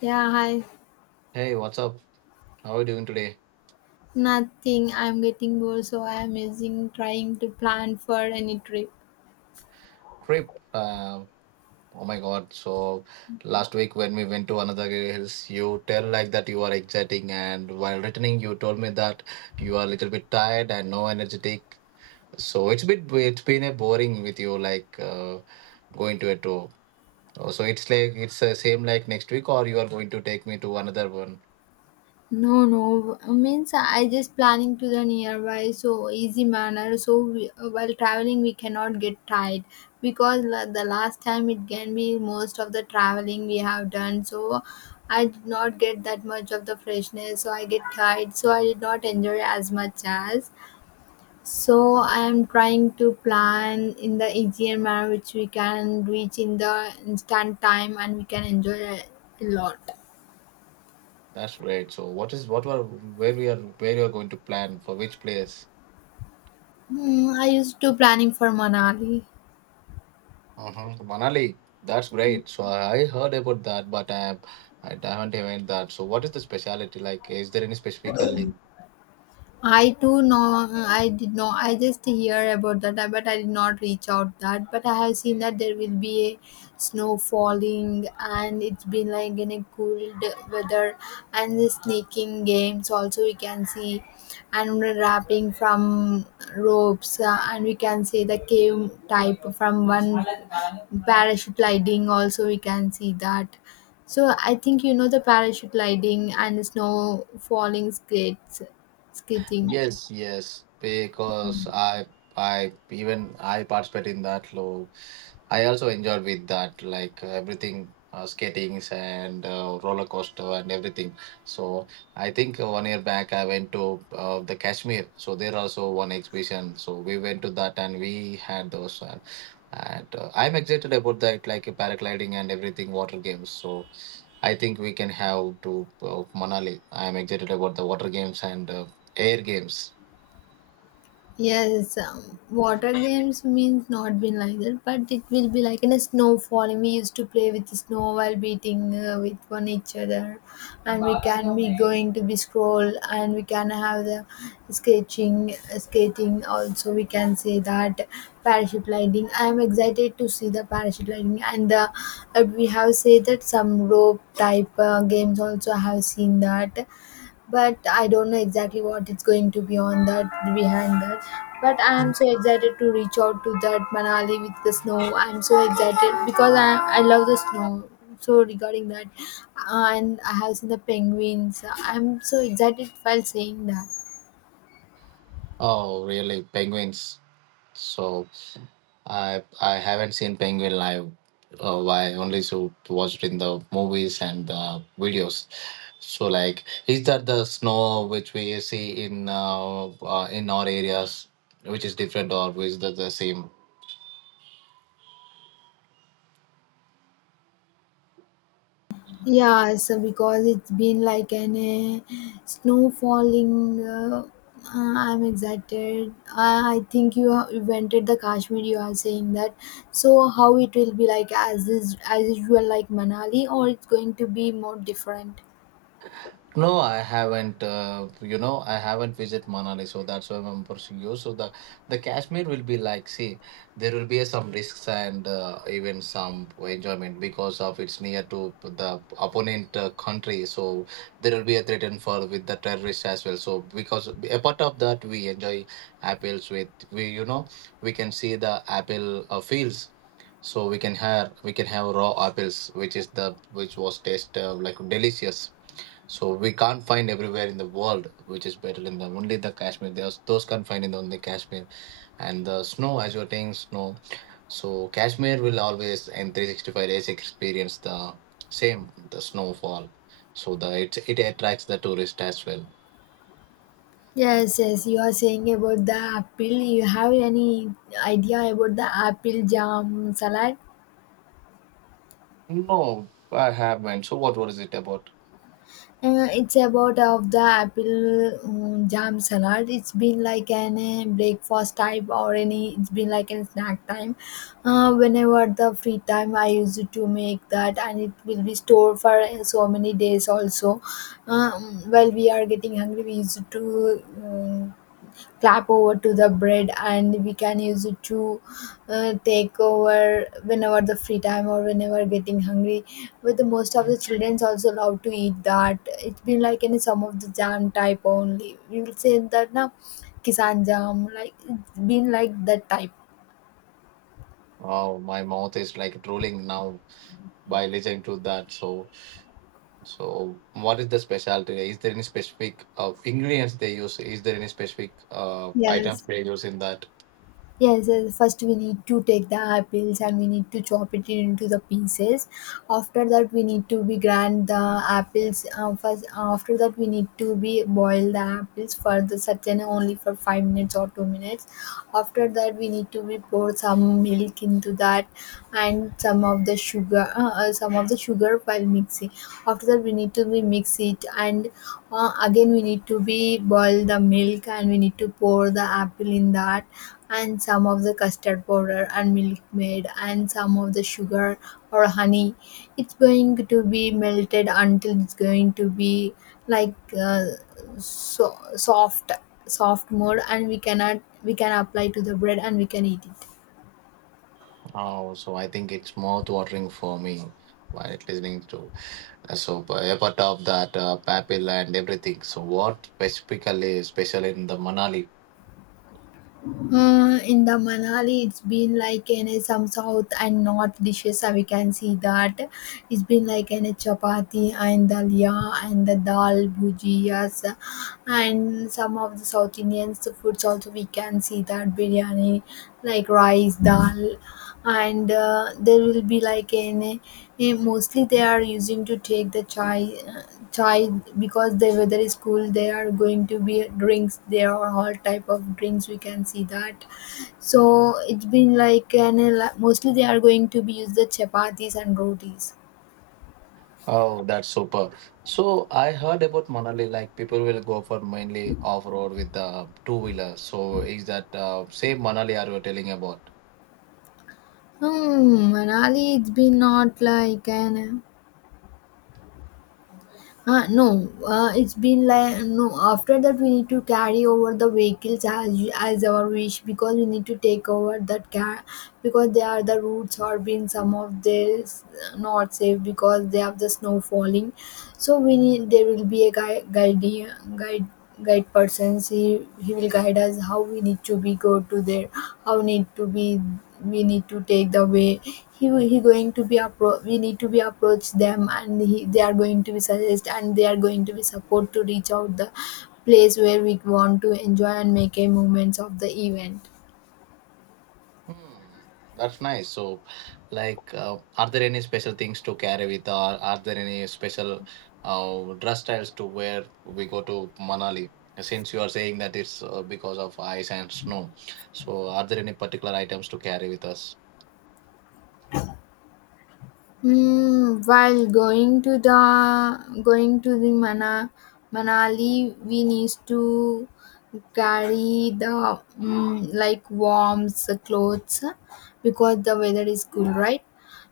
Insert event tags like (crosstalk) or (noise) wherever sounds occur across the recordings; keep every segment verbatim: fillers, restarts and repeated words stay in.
Yeah, hi. Hey, what's up? How are you doing today? Nothing. I'm getting bored, so I'm using trying to plan for any trip. Trip. Uh, oh my God. So last week when we went to another hills, you tell like that you are exciting, and while returning, you told me that you are a little bit tired and no energetic. So it's bit it's been a boring with you like uh, going to a tour. Oh, so it's like it's the same like next week, or you are going to take me to another one. No, no. Uh, Means I just planning to the nearby, so easy manner. So we, uh, while traveling, we cannot get tired because la- the last time it can be most of the traveling we have done. So I did not get that much of the freshness. So I get tired. So I did not enjoy as much as. So I am trying to plan in the easier manner which we can reach in the instant time and we can enjoy a lot. That's great. So what is what were where we are where you are going to plan for which place? Hmm, I used to planning for Manali. Mm-hmm. Manali, that's great. So I heard about that, but I, I haven't even that. So what is the specialty like? Is there any specifically? I too know I did know I just hear about that I- but I did not reach out that, but I have seen that there will be a snow falling, and it's been like in a cold weather, and the sneaking games also we can see, and wrapping from ropes, uh, and we can see the cave type from one parachute lighting also we can see that. So I think you know the parachute lighting and snow falling skates. Skating. Yes, yes, because I I even I participate in that low. I also enjoyed with that, like uh, everything, uh, skatings and uh, roller coaster and everything. So I think uh, one year back I went to uh, the Kashmir. So there also one exhibition. So we went to that and we had those. Uh, and uh, I'm excited about that, like uh, paragliding and everything, water games. So I think we can have to uh, Manali. I am excited about the water games and uh, air games. Yes, um, water games means not been like that, but it will be like in a snow falling. We used to play with the snow while beating uh, with one each other, and we can be going to be scroll, and we can have the sketching, uh, skating. Also, we can say that parachute lighting. I am excited to see the parachute lighting, and the, uh, we have said that some rope type uh, games also. I have seen that, but I don't know exactly what it's going to be on that behind that. But I am so excited to reach out to that Manali with the snow. I'm so excited because I I love the snow. So regarding that, uh, and I have seen the penguins. I'm so excited while saying that. Oh, really, penguins. So I I haven't seen penguin live. Uh, I only so watched in the movies and uh, videos. So like, is that the snow which we see in uh, uh, in our areas, which is different, or is that the same? Yeah, so because it's been like an uh, snow falling. Uh, uh, I'm excited. I, I think you have invented the Kashmir. You are saying that. So how it will be like as is as usual like Manali, or it's going to be more different? No, I haven't. Uh, you know, I haven't visited Manali, so that's why I'm pursuing you. So the the Kashmir will be like, see, there will be some risks and uh, even some enjoyment because of it's near to the opponent uh, country. So there will be a threat and for with the terrorists as well. So because apart of that, we enjoy apples with we, you know, We can see the apple uh, fields, so we can have we can have raw apples which is the which was taste uh, like delicious, so we can't find everywhere in the world which is better than the only the Kashmir. There's those can't find in the only Kashmir, and the snow as you're saying snow. So Kashmir will always in three sixty-five days experience the same the snowfall. So the it it attracts the tourist as well. Yes, yes. You are saying about the apple. You have any idea about the apple jam salad? No, I haven't. So what was it about? Uh, it's about uh, of the apple um, jam salad. It's been like an uh, breakfast type or any. It's been like a snack time. Uh, whenever the free time, I used to make that, and it will be stored for uh, so many days also. Uh, Um, while we are getting hungry, we used to. Um, Clap over to the bread, and we can use it to uh, take over whenever the free time or whenever getting hungry. But the most of the children's also love to eat that. It's been like any some of the jam type only, we will say that now kisan jam, like it's been like that type. Oh, my mouth is like drooling now by listening to that. So so, what is the specialty? Is there any specific uh, ingredients they use? Is there any specific uh, items Yes. they use in that? Yes, yes, first we need to take the apples, and we need to chop it into the pieces. After that, we need to be grind the apples. Uh, first, after that, we need to be boil the apples for the certain only for five minutes or two minutes. After that, we need to be pour some milk into that and some of the sugar, uh, uh, some of the sugar while mixing. After that, we need to be mix it, and uh, again we need to be boil the milk, and we need to pour the apple in that and some of the custard powder and milk made and some of the sugar or honey. It's going to be melted until it's going to be like, uh, so soft, soft mode, and we cannot we can apply to the bread, and we can eat it. Oh, so I think it's mouth watering for me while listening to. Uh, so, but apart of that, uh, papil and everything. So, what specifically is special in the Manali? Uh, in the Manali, it's been like in a, some south and north dishes. uh, We can see that it's been like in a chapati and dalia and the dal bhujiyas, uh, and some of the South Indians foods also. We can see that biryani, like rice dal, and uh, there will be like an a, mostly they are using to take the chai uh, chai because the weather is cool. They are going to be drinks. There are all type of drinks we can see that. So it's been like an mostly they are going to be use the chapatis and rotis. Oh, that's super. So I heard about Manali, like people will go for mainly off road with the two wheeler. So is that uh, same Manali are you telling about? Hmm, Manali it's been not like an. Uh, no, uh, it's been like no. After that, we need to carry over the vehicles as as our wish because we need to take over that car because they are the routes are been some of this uh, not safe because they have the snow falling. So we need there will be a guide guide guide guide persons. He he will guide us how we need to be go to there, how need to be, we need to take the way. He he going to be appro- we need to be approach them, and he, they are going to be suggest, and they are going to be support to reach out the place where we want to enjoy and make a moments of the event. Hmm, that's nice. So, like, uh, are there any special things to carry with, or are there any special uh, dress styles to wear? We go to Manali. Since you are saying that it's uh, because of ice and snow, so are there any particular items to carry with us? Hmm, while going to the going to the Mana, Manali, we need to carry the mm, like warm clothes because the weather is cool, right?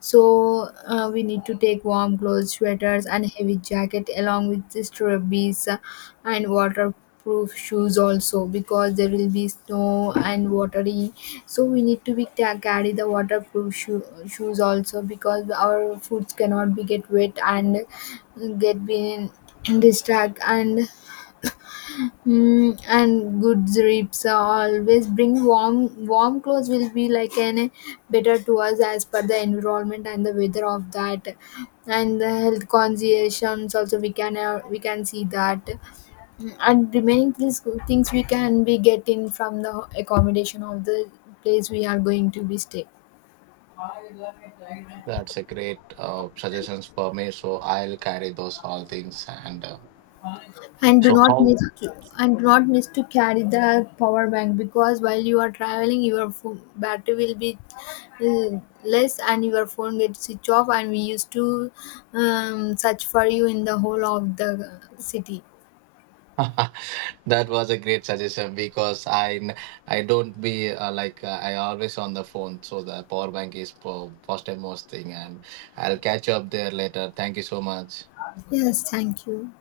So uh, we need to take warm clothes, sweaters, and heavy jacket along with the strawberries, uh, and waterproof shoes also because there will be snow and watery. So we need to be ta- carry the waterproof shoe- shoes also because our foods cannot be get wet and get been (clears throat) distract and. Mm, and good drips, always bring warm warm clothes will be like an eh, better to us as per the environment and the weather of that, and the health conscientious also we can uh, we can see that. Mm, and remaining things things we can be getting from the accommodation of the place we are going to be stay. That's a great uh, suggestions for me. So I'll carry those all things. And uh, and do so not how miss to and do not miss to carry the power bank because while you are traveling your phone battery will be uh, less, and your phone gets switch off, and we used to um, search for you in the whole of the city. (laughs) that was a great suggestion because I n- I don't be uh, like uh, I always on the phone, so the power bank is po- first and most thing, and I'll catch up there later. Thank you so much. Yes, thank you.